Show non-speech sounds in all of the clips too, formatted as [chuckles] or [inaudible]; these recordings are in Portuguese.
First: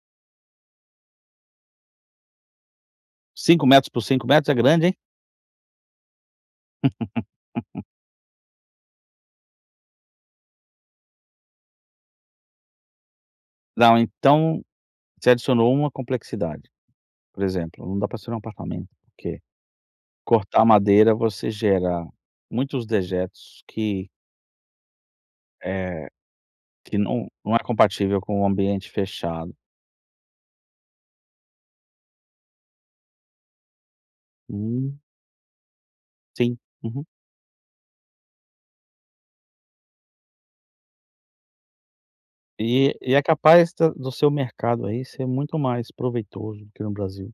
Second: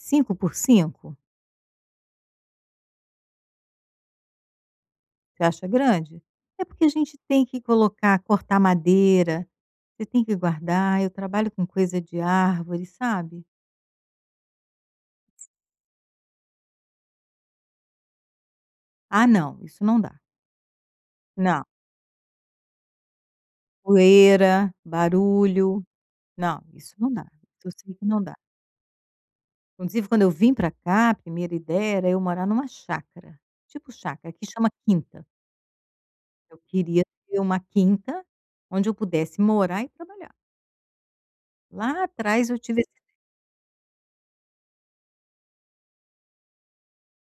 5 por 5? 5 metros por 5 metros é grande, hein? Você acha grande? É porque a gente tem que [laughs] colocar, cortar madeira, você tem que guardar. Eu trabalho com coisa de árvore, sabe. Não, então você adicionou uma complexidade. Por exemplo, não dá para ser em um apartamento, Ah porque não, isso não dá. cortar madeira, você Não. gera muitos dejetos que Poeira, barulho. eh, Não, isso que não dá. não não é Isso eu sei que compatível não dá. com um ambiente fechado. Inclusive, quando eu vim para cá, a primeira ideia era eu morar em uma chácara. Tipo chácara, aqui chama Hum. quinta. Sim. Eu queria Uhum. ter uma quinta, onde eu pudesse morar e trabalhar. Lá atrás eu tive essa E ide e é capaz de do seu mercado, aí, ser muito mais proveitoso do que no Brasil.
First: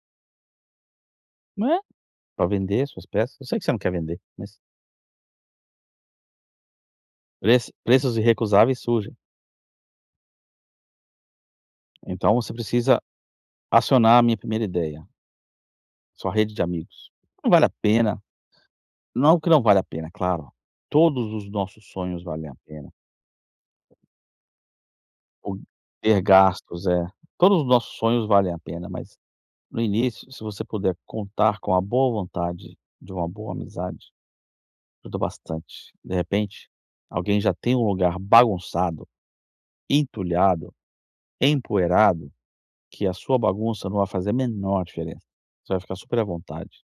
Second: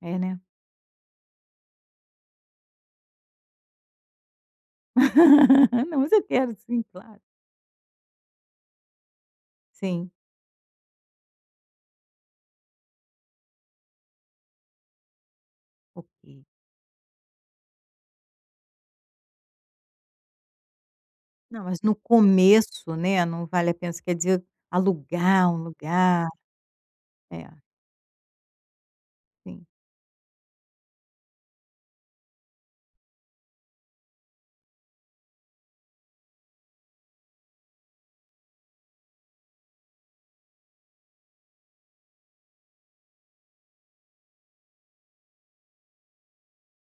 É, né. Não é? Para vender as suas peças. Eu sei que você não quer vender, mas... [laughs] Não, mas eu quero sim, claro. Preço preços irrecusáveis surgem. Sim. Então você precisa acionar a minha 1ª ideia. Sua Ok. rede de amigos. Não vale a pena não que não valha a pena, claro. Todos os Não, mas nossos no sonhos valem a pena. começo, né, não vale a pena, você quer dizer alugar um O ter lugar. gastos, é. É. Todos os nossos sonhos valem a pena, mas, Sim. no início, se você puder contar com a boa vontade de uma boa amizade, ajuda bastante. De repente, alguém já tem um lugar bagunçado, entulhado, empoeirado, que a sua bagunça não vai fazer a menor diferença, você vai ficar super à vontade.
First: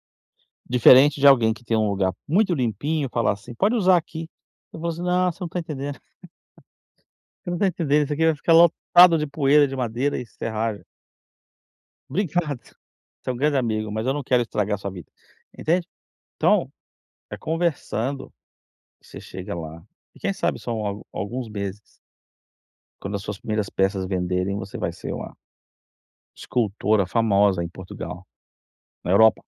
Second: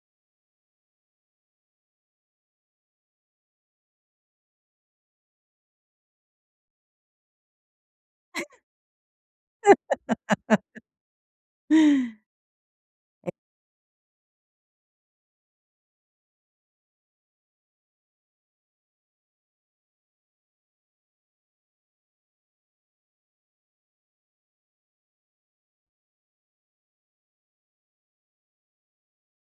Diferente de alguém que tem um lugar muito limpinho e falar assim: "Pode usar aqui". Eu vou assim: "Não, você não está entendendo. [chuckles] Você não está entendendo, isso aqui vai ficar lotado de poeira de madeira e [laughs] serragem". "Obrigado, É. você é um grande amigo, mas eu não quero estragar a sua vida". Entende? Então é conversando que você chega lá. E quem sabe são al alguns meses. Quando as suas primeiras peças venderem você vai ser uma escultura famosa em Portugal, na Europa.